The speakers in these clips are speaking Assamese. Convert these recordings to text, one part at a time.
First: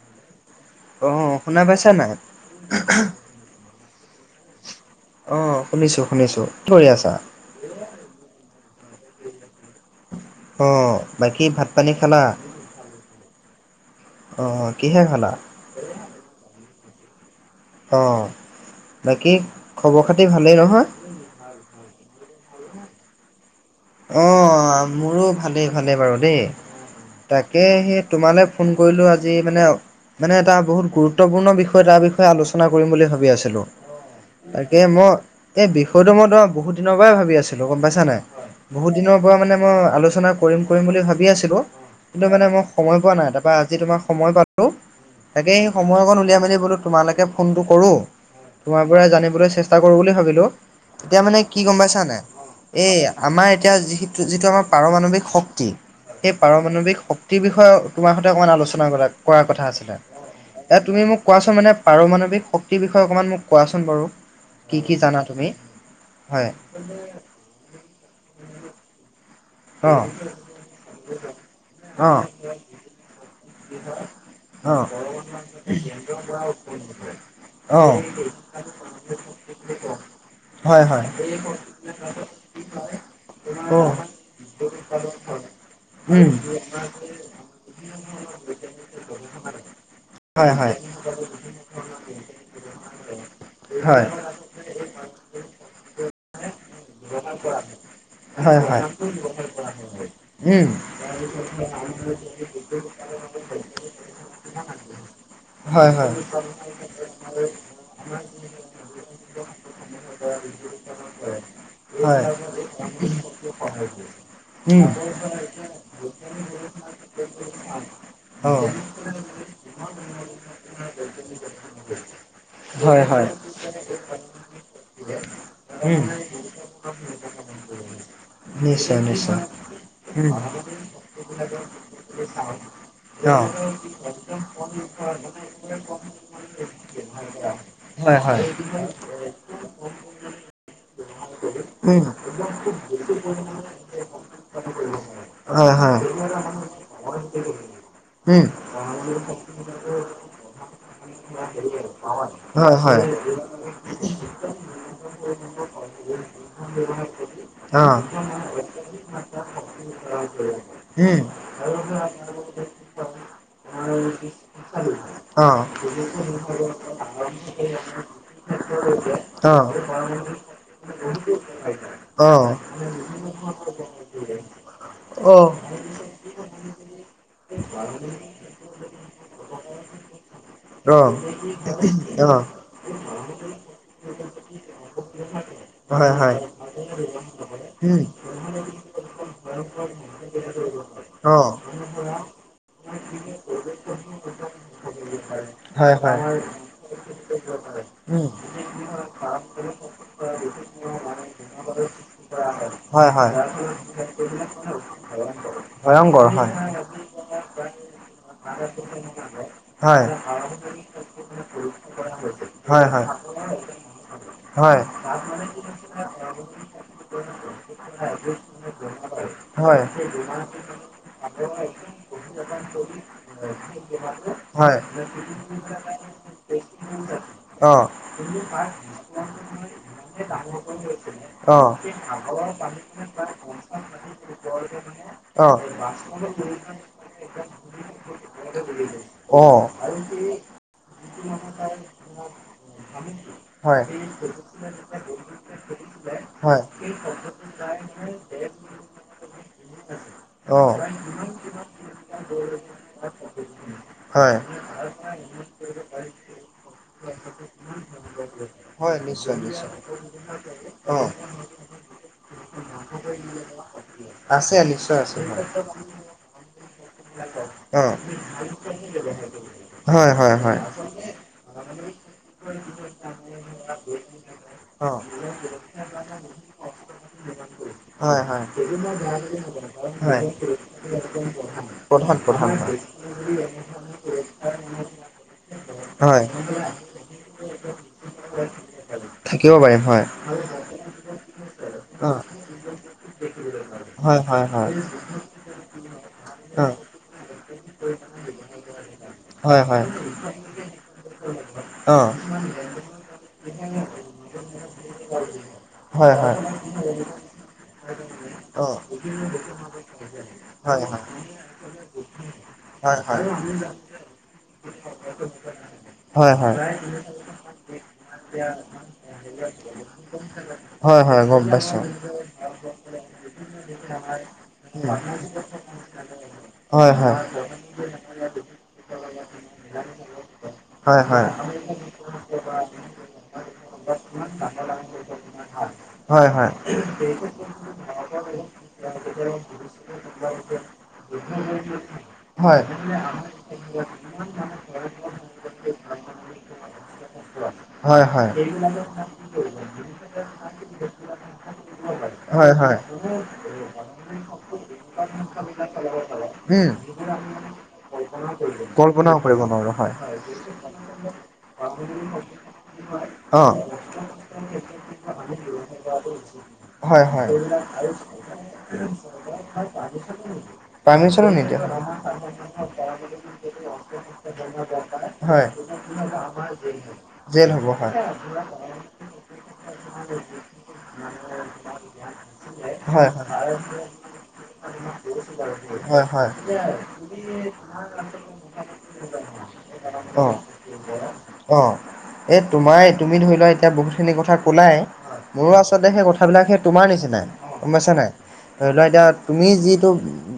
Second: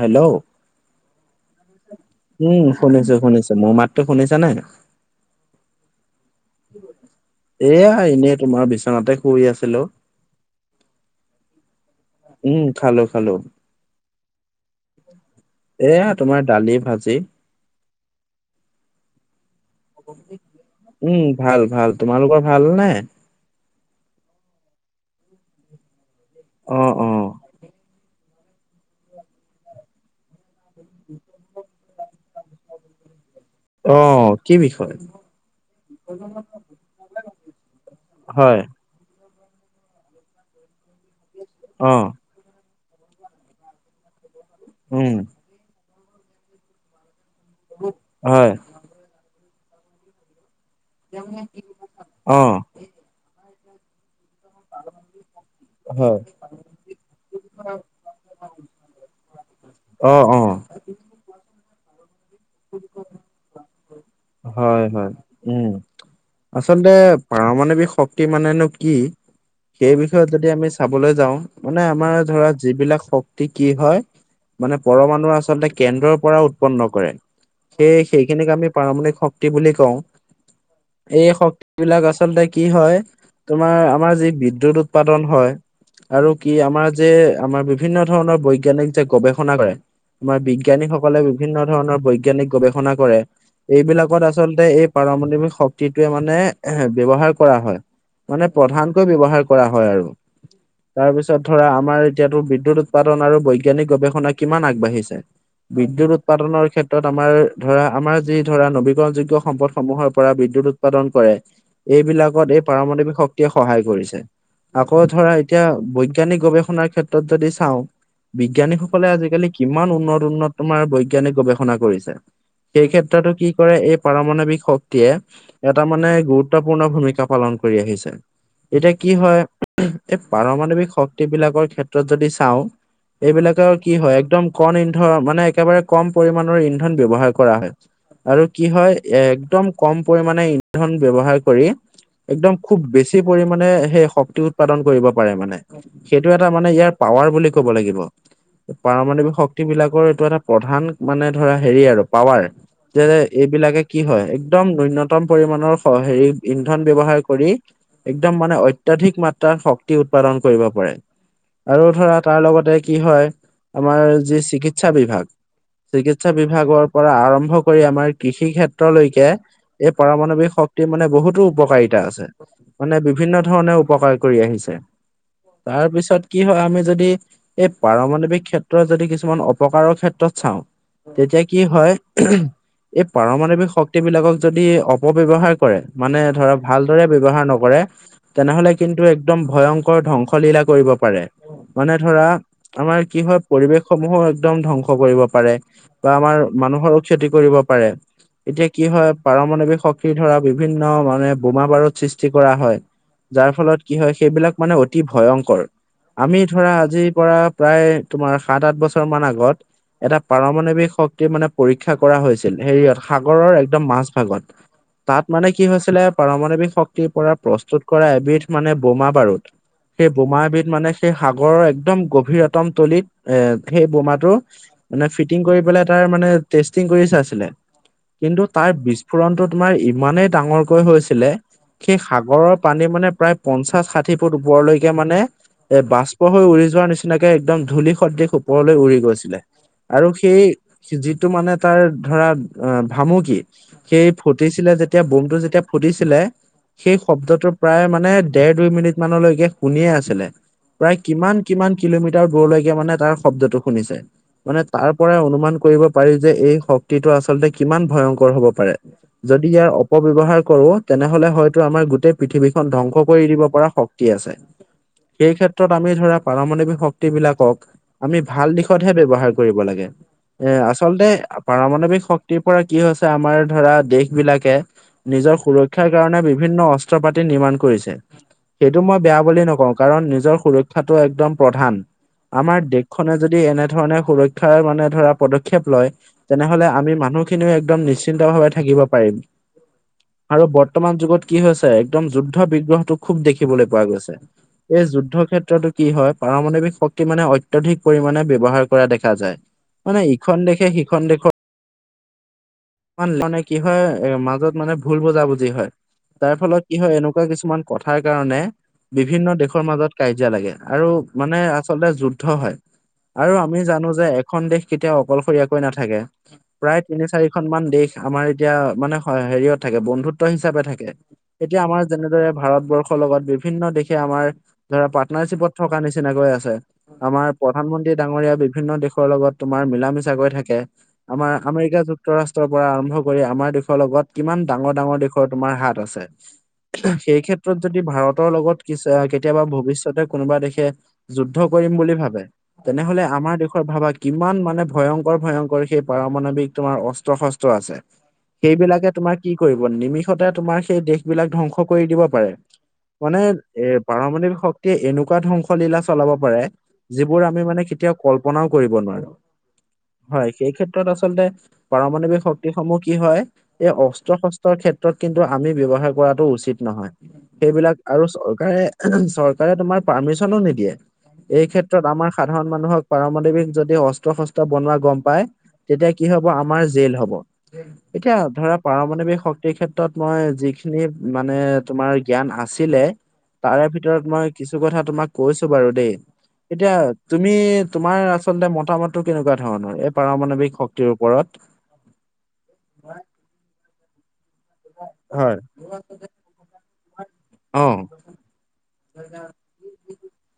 হেল্ল' হেল্ল' অ' শুনা পাইছা নাই? উম শুনিছো শুনিছো মোৰ মাত। টো শুনিছা নাই? অ' শুনিছো- শুনিছো কি ধৰি আছা? এয়া এনেই তোমাৰ বিচনাতে শুই আছিলো। অঁ বাকী ভাত পানী খালা, উম খালো খালো। অঁ কিহে খালা? এয়া তোমাৰ দালি ভাজি। অঁ বাকী খবৰ খাতি ভালেই নহয়। উম ভাল ভাল তোমালোকৰ ভাল নে? অঁ মোৰো ভালেই ভালেই বাৰু দেই। অ অ তাকে সেই তোমালৈ ফোন কৰিলোঁ আজি মানে। মানে এটা বহুত গুৰুত্বপূৰ্ণ বিষয় তাৰ বিষয়ে আলোচনা কৰিম বুলি ভাবি আছিলোঁ। অ কি তাকে বিষয় মই এই বিষয়টো মই তো বহুত দিনৰ পৰাই ভাবি আছিলো গম পাইছা নাই? হয় বহুত দিনৰ পৰা মানে মই আলোচনা কৰিম - কৰিম বুলি ভাবি আছিলোঁ। অঁ। মানে মই সময় পোৱা নাই, তাৰপৰা আজি তোমাৰ সময় পালো উম তাকে। সময় অকন উলিয়াই মেলি বোলো তোমালকে ফোনতো কৰো হয় তোমাৰ পৰা জানিবলৈ চেষ্টা। চেষ্টা কৰো বুলি ভাবিলো, এতিয়া মানে কি গম পাইছানে অ এই আমাৰ এতিয়া যি যিটো আমাৰ। পাৰমাণৱিক শক্তি। হয় সেই পাৰমাৱিক শক্তিৰ বিষয়ে তোমাৰ সৈতে অকমান আলোচনা কৰাৰ কথা আছিলে। অ অ এ তুমি মোক কোৱাচোন মানে পাৰমাণৱিক শক্তিৰ বিষয়ে অকণমান মোক কোৱাচোন বাৰু কি হয় কি হয় জানা তুমি উম হয় আচলতে পাৰমাণৱিক শক্তি মানেনো কি সেই অঁ বিষয়ে যদি আমি চাবলৈ যাও মানে আমাৰ অঁ ধৰা যিবিলাক শক্তি কি হয় মানে অঁ পৰমাণু আচলতে কেন্দ্ৰৰ পৰা উৎপন্ন কৰে অঁ সেই সেইখিনিক আমি পাৰণিক শক্তি বুলি কওঁ হয় হয় এই শক্তিবিলাক আচলতে কি হয় তোমাৰ অঁ আমাৰ যি বিদ্যুৎ উৎপাদন হয় আৰু কি আমাৰ [unintelligible] যে আমাৰ বিভিন্ন ধৰণৰ বৈজ্ঞানিক যে গৱেষণা কৰে আমাৰ হয় হয় বিজ্ঞানীসকলে বিভিন্ন ধৰণৰ বৈজ্ঞানিক গৱেষণা কৰে হয় এইবিলাক আচলতে এই পাৰমাণৱিক শক্তিটোৱে মানে এ ব্যৱহাৰ কৰা হয় মানে হয় হয় প্ৰধানকৈ ব্যৱহাৰ কৰা হয় আৰু উম তাৰপিছত ধৰা আমাৰ এতিয়াতো বিদ্যুৎ উৎপাদন আৰু বৈজ্ঞানিক গৱেষণা কিমান আগবাঢ়িছে হয় বিদ্যুৎ হয় উৎপাদনৰ ক্ষেত্ৰত আমাৰ ধৰা আমাৰ যি ধৰা নবী নবীকৰণযোগ্য সম্পদসমূহৰ পৰা বিদ্যুৎ উৎপাদন কৰে হয় এইবিলাকত এই পাৰমাণৱিক শক্তিয়ে সহায় কৰিছে উম আকৌ ধৰা এতিয়া বৈজ্ঞানিক গৱেষণাৰ ক্ষেত্ৰত যদি চাওঁ অঁ বিজ্ঞানীসকলে আজিকালি কিমান উন্নত উন্নত তোমাৰ বৈজ্ঞানিক গৱেষণা কৰিছে হয় হয় টো কি কৰে এই পাৰমাণৱিক শক্তিয়ে এটা উম মানে গুৰুত্বপূৰ্ণ ভূমিকা পালন কৰি আহিছে এতিয়া নিশ্চয় কি হয় নিশ্চয় এই উম পাৰমাণৱিক শক্তি বিলাকৰ ক্ষেত্ৰত যদি চাওঁ অঁ এইবিলাকৰ কি হয় একদম কম ইন্ধন মানে একেবাৰে কম পৰিমানৰ ইন্ধন ব্যৱহাৰ কৰা হয় আৰু কি হয় একদম কম পৰিমানে ইন্ধন ব্যৱহাৰ কৰি উম একদম খুব বেছি পৰিমাণে সেই শক্তি উৎপাদন কৰিব পাৰে মানে হয় হয় এইটো এটা মানে ইয়াৰ পাৱাৰ বুলি ক'ব লাগিব উম পাৰমাণৱিক শক্তি বিলাকৰ এইটো এটা প্ৰধান মানে ধৰা হেৰি আৰু পাৱাৰ হয় হয় যে এইবিলাকে কি হয় একদম ন্যূনতম পৰিমাণৰ হেৰি ইন্ধন ব্যৱহাৰ কৰি অঁ একদম মানে অত্যাধিক মাত্ৰাত শক্তি উৎপাদন কৰিব পাৰে উম আৰু ধৰা তাৰ লগতে কি হয় আমাৰ যি চিকিৎসা বিভাগ অঁ চিকিৎসা বিভাগৰ পৰা আৰম্ভ কৰি আমাৰ কৃষি ক্ষেত্ৰলৈকে অঁ এই পাৰমাৱিক শক্তি মানে বহুতো উপকাৰিতা আছে অঁ মানে বিভিন্ন ধৰণে উপকাৰ কৰি আহিছে তাৰপিছত কি হয় আমি যদি এই পাৰমাৱিক ক্ষেত্ৰত যদি কিছুমান অপকাৰৰ ক্ষেত্ৰত চাওঁ অঁ অঁ তেতিয়া কি অঁ হয় এই পাৰমাৱিক শক্তি বিলাকক যদি অপব্যৱহাৰ কৰে হয় মানে হয় ধৰা ভালদৰে ব্যৱহাৰ নকৰে উম তেনেহলে কিন্তু একদম ভয়ংকৰ ধ্বংসলীলা কৰিব পাৰে অঁ মানে ধৰা আমাৰ কি হয় পৰিবেশ সমূহো একদম ধ্বংস কৰিব পাৰে হয় বা হয় আমাৰ মানুহৰো ক্ষতি ‍ কৰিব পাৰে উম এতিয়া কি হয় পাৰমাৱিক শক্তিৰ ধৰা বিভিন্ন মানে বোমা বাৰুত সৃষ্টি কৰা হয় যাৰ ফলত কি হয় সেইবিলাক মানে অতি ভয়ংকৰ ভয়ংকৰ আমি হয় ধৰা আজি পৰা প্ৰায় তোমাৰ সাত আঠ বছৰ মান আগত হয় এটা পাৰমাণৱিক শক্তিৰ মানে পৰীক্ষা কৰা হৈছিল হয় হয় হেৰিয়াত সাগৰৰ একদম মাজ ভাগত তাত মানে কি হৈছিলে পাৰমাণৱিক শক্তিৰ পৰা প্ৰস্তুত কৰা এবিধ মানে বোমা বাৰুদ হয় সেই বোমাবিধ মানে সেই সাগৰৰ একদম গ বতম তলিত এ সেই বোমাটো হয় মানে ফিটিং কৰি পেলাই তাৰ মানে আছিলে অ কিন্তু তাৰ বিস্ফোৰণতটো তোমাৰ ইমানেই ডাঙৰকৈ হৈছিলে। অ সেই সাগৰৰ পানী মানে প্ৰায় পঞ্চাশ ষাঠি ফুট ওপৰলৈকে মানে অ এ বাষ্প হৈ উৰি যোৱাৰ নিচিনাকে একদম ধূলি সদৃশ্য ওপৰলৈ উৰি গৈছিলে অ আৰু সেই যিটো মানে তাৰ ধৰা অ ভামুকি হয় সেই ফুটিছিলে যেতিয়া বুমটো যেতিয়া ফুটিছিলে হয় সেই শব্দটো প্ৰায় মানে দেৰ দুই মিনিট মানলৈকে শুনিয়ে আছিলে। অ প্ৰায় কিমান কিমান কিলোমিটাৰ দূৰলৈকে মানে তাৰ শব্দতটো শুনিছে। হয় মানে তাৰ পৰাই অনুমান কৰিব পাৰি যে এই শক্তিটো আচলতে কিমান ভয়ংকৰ হ'ব পাৰে হয় নিশ্চয় যদি নিশ্চয় ইয়াৰ অপব্যৱহাৰ কৰো। অ তেনেহলে হয়তো আমাৰ গোটেই পৃথিৱীখন ধ্বংস কৰি দিব পৰা শক্তি আছে। নিশ্চয় আছে সেই হয় ক্ষেত্ৰত আমি ধৰা পাৰমাণৱিক শক্তি বিলাকক অ আমি ভাল দিশতহে ব্যয়ৱহাৰ কৰিব লাগে। হয় হয় এ হয় আচলতে পাৰমাৱিক শক্তিৰ পৰা কি হৈছে আমাৰ ধৰা দেশ বিলাকে অ নিজৰ সুৰক্ষাৰ কাৰণে বিভিন্ন অস্ত্ৰ পাতি নিৰ্মাণ কৰিছে। হয় হয়, সেইটো মই বেয়া বুলি নকওঁ কাৰণ হয়। নিজৰ সুৰক্ষাটো একদম প্ৰধান প্ৰধান আমাৰ হয় দেশখনে যদি এনেধৰণে সুৰক্ষা মানে ধৰা পদক্ষেপ পদক্ষেপ লয় হয় তেনেহলে আমি মানুহখিনিও একদম নিশ্চিন্ত ভাৱে থাকিব পাৰিম। থাকিব পাৰিম হয়। আৰু বৰ্তমান যুগত কি হৈছে, একদম অ যুদ্ধ বিগ্ৰহটো খুব দেখিবলৈ পোৱা গৈছে। হয় হয় হয় এই যুদ্ধ ক্ষেত্ৰতো কি হয় অ পাৰমাণৱিক শক্তি মানে অত্যাধিক পৰিমাণে ব্যৱহাৰ কৰা দেখা যায়। মানে ইখন দেশে সিখন দেশৰ অৱ মানে কি হয়, এ মাজত মানে ভুল বুজাবুজি হয়। তাৰ ফলত কি হয়, এনেকুৱা কিছুমান কথাৰ কাৰণে অ বিভিন্ন দেশৰ মাজত কাজিয়া লাগে হয় আৰু হয় মানে আচলতে যুদ্ধ হয়। আৰু আমি জানো যে এখন দেশ কেতিয়াও অকলশৰীয়াকৈ নাথাকে হয় হয় প্ৰায় তিনি চাৰি কেইখনমান দেশ আমাৰ এতিয়া মানে হেৰিয়ত থাকে বন্ধুত্ব হিচাপে থাকে। হয় হয় গম এতিয়া আমাৰ পাইছোঁ যেনেদৰে ভাৰতবৰ্ষৰ লগত বিভিন্ন দেশে আমাৰ ধৰা হয় হয়। পাৰ্টনাৰশ্বিপত থকা নিচিনাকৈ আছে। হয় হয়। আমাৰ প্ৰধানমন্ত্ৰী ডাঙৰীয়া বিভিন্ন দেশৰ লগত তোমাৰ মিলা মিছা কৈ থাকে। হয় হয় হয়। আমাৰ আমেৰিকা যুক্ত যুক্তৰাষ্ট্ৰৰ পৰা আৰম্ভ কৰি আমাৰ দেশৰ লগত কিমান ডাঙৰ ডাঙৰ দেশৰ তোমাৰ হাত আছে। হয় সেই ক্ষেত্ৰত ক্ষেত্ৰত যদি ভাৰতৰ লগত কি কেতিয়াবা ভৱিষ্যতে কোনোবা দেশে যুদ্ধ কৰিম বুলি ভাবে। তেনেহলে আমাৰ দেশৰ ভাবা কিমান মানে ভয়ংকৰ ভয়ংকৰ সেই পাৰমাণৱিক তোমাৰ অস্ত্ৰ-শস্ত্ৰ আছে। হয়। সেইবিলাকে তোমাৰ কি কৰিব নিমিষতে তোমাৰ সেই দেশ বিলাক ধ্বংস কৰি দিব পাৰে। হয় হয় মানে এ পাৰমণিক শক্তিয়ে এনেকুৱা ধংস ধংসলীলা চলাব পাৰে। উম। যিবোৰ আমি মানে কেতিয়াও কল্পনাও কৰিব নোৱাৰো। কল্পনাও কৰিব নোৱাৰো হয় সেই ক্ষেত্ৰত আচলতে পাৰমাৱিক শক্তি সমূহ কি হয়। অ এই অস্ত্ৰ-শস্ত্ৰৰ ক্ষেত্ৰত কিন্তু আমি ব্যৱহাৰ কৰাটো উচিত নহয়। হয় হয়। সেইবিলাক আৰু চৰকাৰে চৰকাৰে তোমাৰ পাৰ্মিশনো নিদিয়ে। পাৰ্মিচনো এই নিদিয়ে। ক্ষেত্ৰত আমাৰ সাধাৰণ মানুহক পাৰমাণৱিক যদি অস্ত্ৰ-শস্ত্ৰ বনোৱা গম পায়। হয়, তেতিয়া কি হ'ব আমাৰ জেল হ'ব। জেল হ'ব হয়, এতিয়া ধৰা পাৰমাৱিক শক্তিৰ ক্ষেত্ৰত মই যি মানে তোমাৰ জ্ঞান আছিলে, হয়, হয়, তাৰে ভিতৰত মই কিছু কথাত তোমাক কৈছো বাৰু দেই। হয়, হয়, এতিয়া তুমি তোমাৰ আচলতে মতামতটো কেনেকুৱা ধৰণৰ এই পাৰমাণৱিক শক্তিৰ ও অঁ! এ তোমাৰ তুমি ধৰি লোৱা এতিয়া বহুতখিনি কথা [unintelligible] শোলাই [unintelligible] হয়, মোৰো আচলতে সেই কথাবিলাক সেই তোমাৰ নিচিনাই গম পাইছা নাই? ধৰি লোৱা এতিয়া তুমি যিটো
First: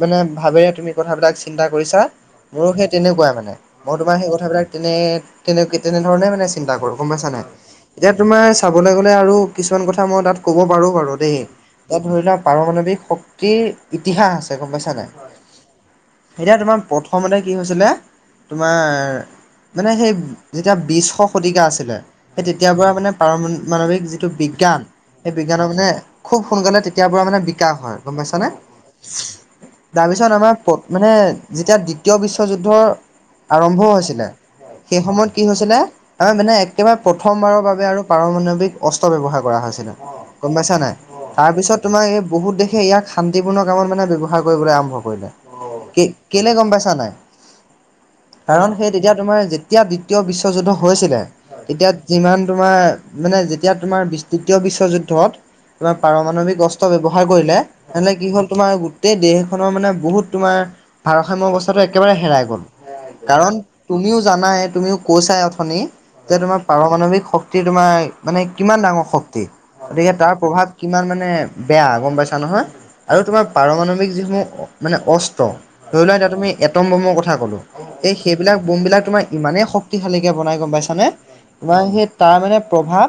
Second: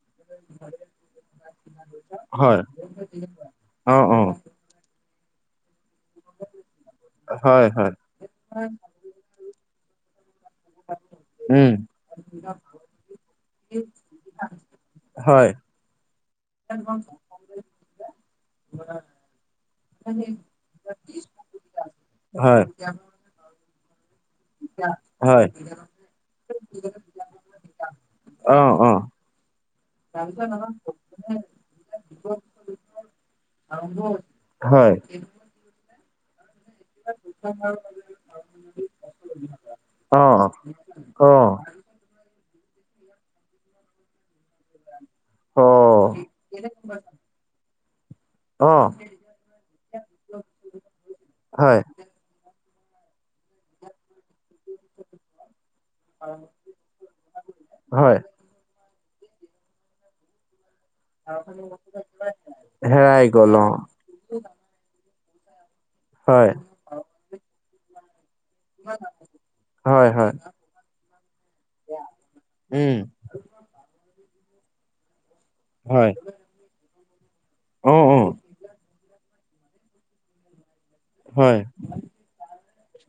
মানে ভাবেৰে তুমি কথাবিলাক চিন্তা কৰিছা, হয়, মোৰো সেই তেনেকুৱাই মানে মই অ' তোমাৰ সেই অ' কথাবিলাক [unintelligible] তেনে-তেনে তেনেধৰণে মানে চিন্তা কৰোঁ গম পাইছা নাই? হয়, হয়, এতিয়া [unintelligible] তোমাৰ চাবলৈ গ'লে আৰু কিছুমান কথা মই তাত [unintelligible] ক'ব পাৰোঁ বাৰু দেই। উম তাত ধৰি লোৱা পাৰমাণৱিক শক্তিৰ ইতিহাস আছে [unintelligible] [unintelligible] এতিয়া গম পাইছা নাই? হয়, এতিয়া তোমাৰ প্ৰথমতে কি হৈছিলে তোমাৰ মানে সেই যেতিয়া বিশ শতিকা আছিলে সেই হয়। তেতিয়াৰ পৰা মানে [unintelligible] পাৰমানৱিক যি [unintelligible] যিটো বিজ্ঞান সেই হয়, বিজ্ঞানৰ মানে খুব সোনকালে তেতিয়াৰ পৰা মানে বিকাশ হয়, গম পাইছানে? [unintelligible] অ', অ'। [unintelligible] তাৰপিছত আমাৰ [unintelligible] মানে যেতিয়া দ্বিতীয় বিশ্বযুদ্ধৰ আৰম্ভ হৈছিলে হয়, সেই সময়ত কি হৈছিলে [unintelligible] আমাৰ মানে একেবাৰে প্ৰথমবাৰৰ বাবে আৰু পাৰমাণৱিক অস্ত্ৰ ব্যৱহাৰ কৰা হৈছিলে। অ', [unintelligible] অ', গম পাইছা নাই? তাৰপিছত [inaudible] তোমাৰ এই বহুত দেশে ইয়াক শান্তিপূৰ্ণ কামত মানে ব্যৱহাৰ কৰিবলৈ আৰম্ভ কৰিলে। [unintelligible] [unintelligible] অ', কে-কেলে গম পাইছা নাই? কাৰণ সেই অ', তেতিয়া তোমাৰ যেতিয়া দ্বিতীয় বিশ্বযুদ্ধ হৈছিলে হয়, তেতিয়া [unintelligible] যিমান তোমাৰ মানে যেতিয়া তোমাৰ তৃতীয় বিশ্বযুদ্ধত [unintelligible] তোমাৰ পাৰমাণৱিক অস্ত্ৰ ব্যৱহাৰ কৰিলে, তেনেহলে হয়। কি হ'ল তোমাৰ [inaudible] গোটেই দেশখনৰ মানে বহুত তোমাৰ [inaudible] ভাৰসাম্য অৱস্থাটো একেবাৰে হেৰাই গ'ল হেৰাই কাৰণ গ'ল অ', তুমিও জানাই তুমিও [unintelligible] কৈছাই অথনি যে হয়, তোমাৰ পাৰমাণৱিক শক্তি তোমাৰ মানে [unintelligible] কিমান ডাঙৰ শক্তি হয়, গতিকে হয়, তাৰ প্ৰভাৱ কিমান মানে বেয়া গম পাইছা নহয় উম, আৰু তোমাৰ [unintelligible] পাৰমাণৱিক যিসমূহ মানে অস্ত্ৰ ধৰি হয়। লোৱা এতিয়া তুমি [unintelligible] এটম বোমৰ কথা ক'লোঁ অ এই অ সেইবিলাক বোমবিলাক তোমাৰ ইমানেই শক্তিশালীকৈ বনাই, গম পাইছানে? [unintelligible] হয় তোমাৰ সেই তাৰ মানে প্ৰভাৱ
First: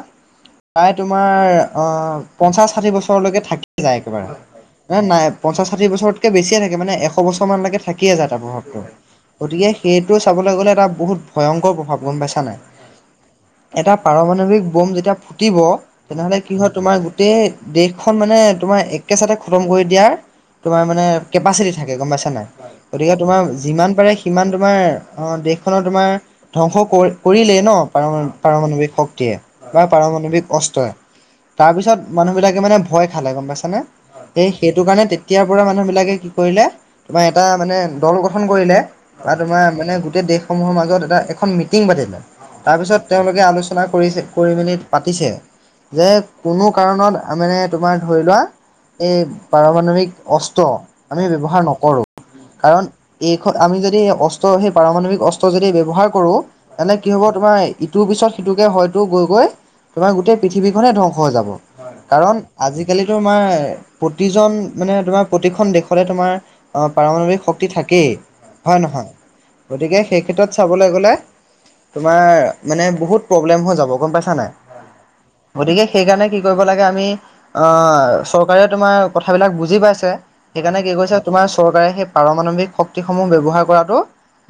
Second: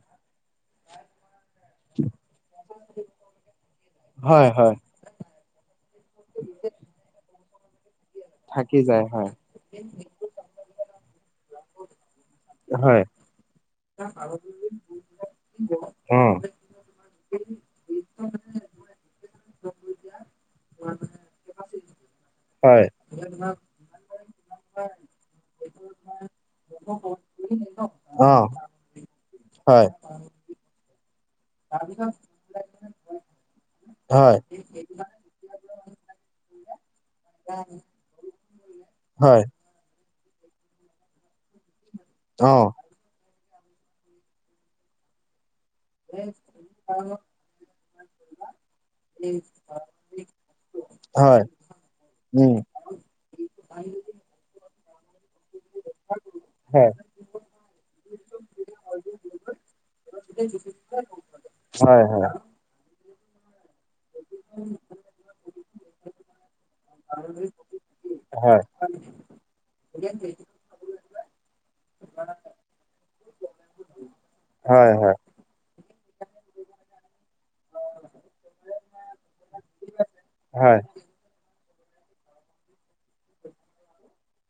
প্ৰায় তোমাৰ অঁ পঞ্চাছ [unintelligible] ষাঠি বছৰলৈকে থাকি যায় একেবাৰে হয় হয় এ নাই পঞ্চাছ, ষাঠি বছৰতকে বেছিয়ে থাকে মানে এশ বছৰ [unintelligible] [unintelligible] মানলৈকে থাকিয়ে যায় তাৰ থাকি প্ৰভাৱটো। যায় হয় গতিকে সেইটো চাবলৈ গ'লে এটা বহুত ভয়ংকৰ প্ৰভাৱ গম পাইছা [inaudible] হয়। এটা পাৰমাণৱিক বোম যেতিয়া ফুটিব [unintelligible] অ তেনেহ'লে কি হয় তোমাৰ গোটেই দেশখন মানে তোমাৰ একে চাতে খতম কৰি দিয়াৰ [unintelligible] তোমাৰ মানে কেপাচিটি থাকে, গম পাইছা নাই? [unintelligible] হয় গতিকে তোমাৰ যিমান পাৰে সিমান তোমাৰ অঁ দেশখনৰ তোমাৰ ধ্বংস কৰি [unintelligible] [unintelligible] কৰিলেই ন, অ [unintelligible] পাৰমাণৱিক শক্তিয়ে বা হয় পাৰমাণৱিক অস্ত্ৰই। তাৰপিছত মানুহবিলাকে মানে ভয় খালে গম পাইছা নে? হয় সেই সেইটো কাৰণে তে [unintelligible] তেতিয়াৰ পৰা মানুহবিলাকে কি কৰিলে তোমাৰ এটা মানে দল গঠন কৰিলে বা হয় তোমাৰ [unintelligible] [unintelligible] মানে গোটেই দেশসমূহৰ মাজত এটা এখন মিটিং পাতিলে, অ তাৰপিছত তেওঁলোকে আলোচনা কৰিছে [unintelligible] কৰি মেলি পাতিছে। যে কোনো কাৰণত মানে তোমাৰ ধৰি লোৱা এই পাৰমাণৱিক [unintelligible] অস্ত্ৰ আমি হয় ব্যৱহাৰ নকৰোঁ উম [unintelligible] কাৰণ [unintelligible] এইখন আমি যদি অস্ত্ৰ সেই পাৰমাণৱিক অস্ত্ৰ যদি ব্যৱহাৰ কৰোঁ। হয় এনেই কি হব তোমাৰ ইটোৰ পিছত সিটোকে হয়তো গৈ-গৈ [unintelligible] তোমাৰ গোটেই পৃথিৱীখনেই ধ্বংস হৈ যাব। [unintelligible] হয়-হয়। আজিকালিত আমাৰ প্ৰতিজন মানে তোমাৰ প্ৰতিখন দেশতে তোমাৰ পাৰমাণবিক শক্তি থাকেই হয় নহয়। গতিকে, সেই ক্ষেত্ৰত চাবলে গ'লে তোমাৰ মানে বহুত প্ৰব্লেম হৈ যাব, গম পাইছা নাই? হয়, হয়! গতিকে, সেইকাৰণে কি কৰিব লাগে আমি- আহ চৰকাৰে তোমাৰ কথাবিলাক বুজি পাইছে হয় সেইকাৰণে কি কৈছে তোমাৰ চৰকাৰে সেই পাৰমাণবিক শক্তিসমূহ ব্যৱহাৰ কৰাটো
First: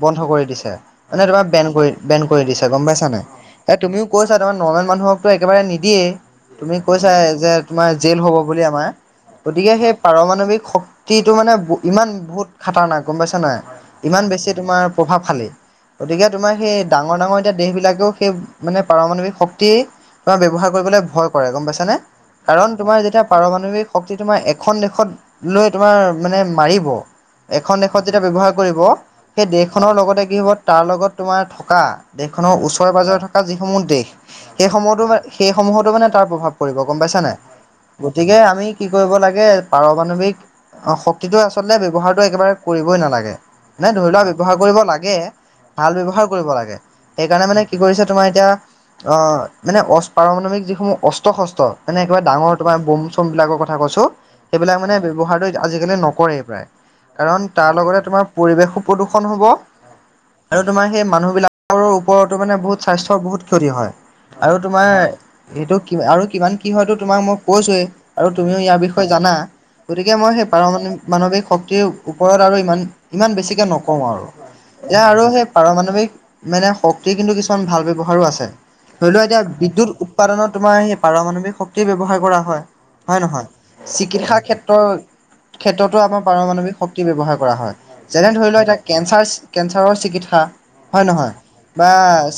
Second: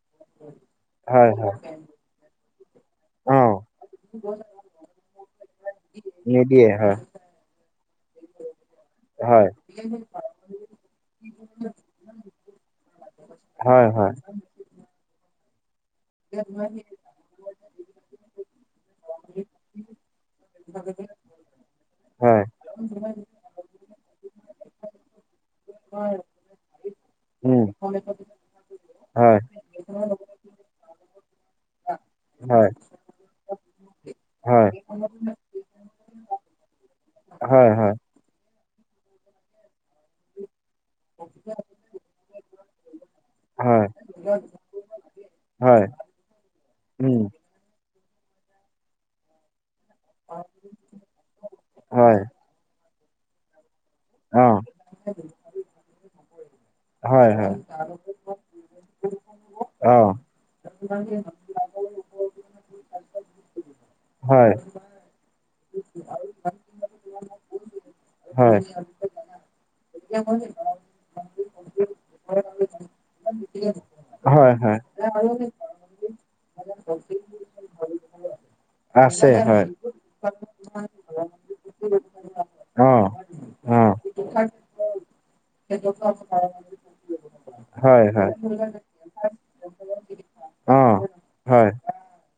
বন্ধ কৰি দিছে, মানে হয় তোমাৰ হয় বেন কৰি বেন কৰি দিছে গম পাইছা নে? অ এ তুমিও কৈছা দেখোন নৰ্মেল মানুহকটো একেবাৰে নিদিয়েই, নিদিয়ে তুমি হয় কৈছাই যে তোমাৰ জেল হ'ব বুলি আমাৰ। হয় গতিকে, সেই পাৰমাণৱিক শক্তিটো মানে ইমান বহুত খাতা নাই গম পাইছা নাই? হয় হয় ইমান বেছি তোমাৰ প্ৰভাৱশালী। গতিকে তোমাৰ সেই ডাঙৰ ডাঙৰ এতিয়া দেশবিলাকেও সেই মানে পাৰমাণৱিক শক্তি তোমাৰ ব্যৱহাৰ কৰিবলৈ ভয় কৰে, গম পাইছানে? হয় কাৰণ তোমাৰ যেতিয়া পাৰমাণৱিক শক্তি, তোমাৰ এখন দেশত লৈ তোমাৰ মানে মাৰিব, উম এখন দেশত যেতিয়া ব্যৱহাৰ কৰিব হয় সেই দেশ দেশখনৰ লগতে কি হ'ব তাৰ লগত তোমাৰ থকা, দেশখনৰ হয় ওচৰে- পাজৰে থকা যিসমূহ দেশ, হয় সেইসমূহতো সেই সমূহতো মানে তাৰ প্ৰভাৱ পৰিব গম পাইছানে? হয় হয় গতিকে, আমি কি কৰিব লাগে পাৰমাৱিক অ' শক্তিটো আচলতে ব্যৱহাৰটো একেবাৰে কৰিবই নালাগে। হয় নাই ধৰি লোৱা ব্যৱহাৰ কৰিব লাগে হয় ভাল ব্যৱহাৰ কৰিব লাগে, উম সেইকাৰণে মানে কি কৰিছে তোমাৰ এতিয়া আহ মানে অচ পাৰমাণৱিক যিসমূহ অস্ত-শস্ত্ৰ মানে হয় একেবাৰে ডাঙৰ তোমাৰ বম-চম বিলাকৰ কথা কৈছো। অ সেইবিলাক মানে ব্যৱহাৰটো আজিকালি নকৰেই প্ৰায়। হয় কাৰণ হয় তাৰ লগতে তোমাৰ পৰিৱেশো প্ৰদূষণ হব অ আৰু তোমাৰ সেই মানুহবিলাক আৰু ওপৰতো মানে বহুত স্বাস্থ্যৰ বহুত ক্ষতি হয়। আৰু তোমাৰ হয় এইটো কিবা আৰু কিমান কি হয়তো তোমাক মই কৈছোৱেই আৰু তুমিও হয় ইয়াৰ বিষয়ে জানা। গতিকে মই সেই পাৰমাণিক মান মানৱিক শক্তিৰ ওপৰত আৰু ইমান ইমান বেছিকে নক কওঁ আৰু হয় হয় এয়া আৰু সেই পাৰমাণৱিক মানে শক্তি কিন্তু কিছুমান ভাল ব্যৱহাৰো আছে। ধৰি লোৱা আছে এতিয়া হয়। বিদ্যুৎ উৎপাদনত তোমাৰ সেই পাৰমাৱিক শক্তি ব্যৱহাৰ কৰা হয়, অ হয় নহয়? অ চিকিৎসা ক্ষেত্ৰ ক্ষেত্ৰতো আমাৰ পাৰমাণৱিক শক্তি ব্যৱহাৰ কৰা হয়, যেনে ধৰি লোৱা এতিয়া কেঞ্চাৰ কেঞ্চাৰৰ চিকিৎসা অ হয় নহয়? হয় বা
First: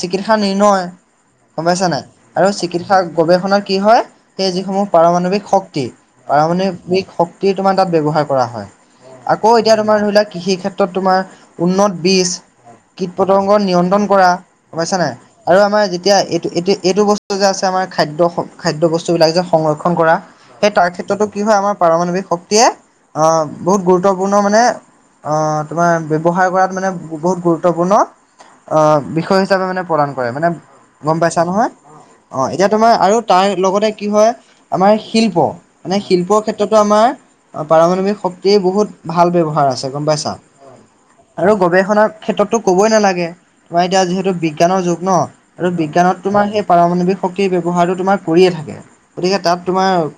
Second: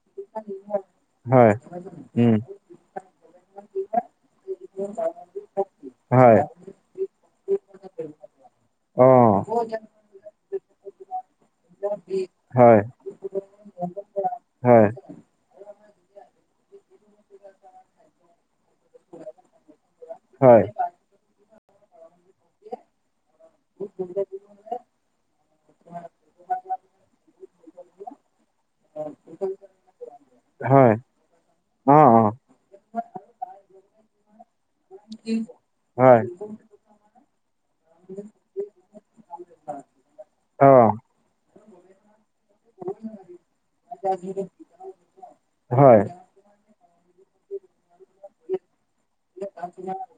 চিকিৎসা নিৰ্ণয়। হয় গম পাইছা নাই। উম। আৰু চিকিৎসা গৱেষণা কি হয় সেই যিসমূহ পাৰমাণৱিক শক্তি হয়। পাৰমাণ ৱিক শক্তি তোমাৰ তাত ব্যৱহাৰ কৰা হয়। অ আকৌ এতিয়া তোমাৰ ধৰি লোৱা-কৃষি ক্ষেত্ৰত তোমাৰ উন্নত বীজ হয় কীট-পতংগ নিয়ন্ত্ৰণ কৰা, হয় পাইছা নাই। আৰু আমাৰ যেতিয়া এইটো, এইটো এইটো বস্তু যে আছে আমাৰ খাদ্য খাদ্য বস্তুবিলাক যে সংৰক্ষণ কৰা, হয় সেই তাৰ ক্ষেত্ৰতো কি হয় আমাৰ পাৰমাৱিক শক্তিয়ে অ বহুত গুৰুত্বপূৰ্ণ মানে আহ তোমাৰ ব্যৱহাৰ কৰাত মানে বহুত গুৰুত্বপূৰ্ণ অঁহ, বিষয় হিচাপে মানে প্ৰদান কৰে, মানে হয় গম পাইছা নহয়? অ অ অঁ, এতিয়া তোমাৰ আৰু তাৰ লগতে কি হয় আমাৰ শিল্প মানে হয় শিল্পৰ ক্ষেত্ৰ আমাৰ পাৰমাণৱিক শক্তিৰ বহুত ভাল ব্যৱহাৰ আছে। গম পাইছা? অ আৰু গৱেষণাৰ ক্ষেত্ৰততো ক'বই নালাগে তোমাৰ এতিয়া যিহেতু বিজ্ঞানৰ যুগ ন! আৰু হয় বিজ্ঞানত তোমাৰ সেই পাৰমাণৱিক শক্তিৰ ব্যৱহাৰটো তোমাৰ কৰিয়ে থাকে। গতিকে, তাত তোমাৰ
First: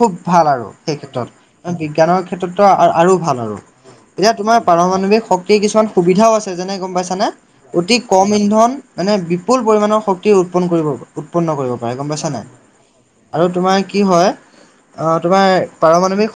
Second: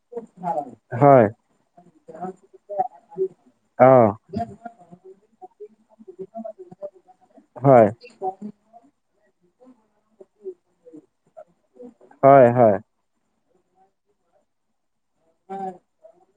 খুব ভাল আৰু। সেই হয় ক্ষেত্ৰত, বিজ্ঞানৰ ক্ষেত্ৰততো আৰু ভাল আৰু। অ এতিয়া তোমাৰ পাৰমাণৱিক শক্তিৰ কিছুমান সুবিধাও আছে যেনে গম পাইছানে? হয় অতি কম কম ইন্ধন মানে বিপুল পৰিণৰ শক্তি উৎপন্ কৰিব উৎপন্ন কৰিব পাৰে, গম পাইছা নাই? হয় হয় আৰু তোমাৰ কি হয়? আহ তোমাৰ পাৰমাণৱিক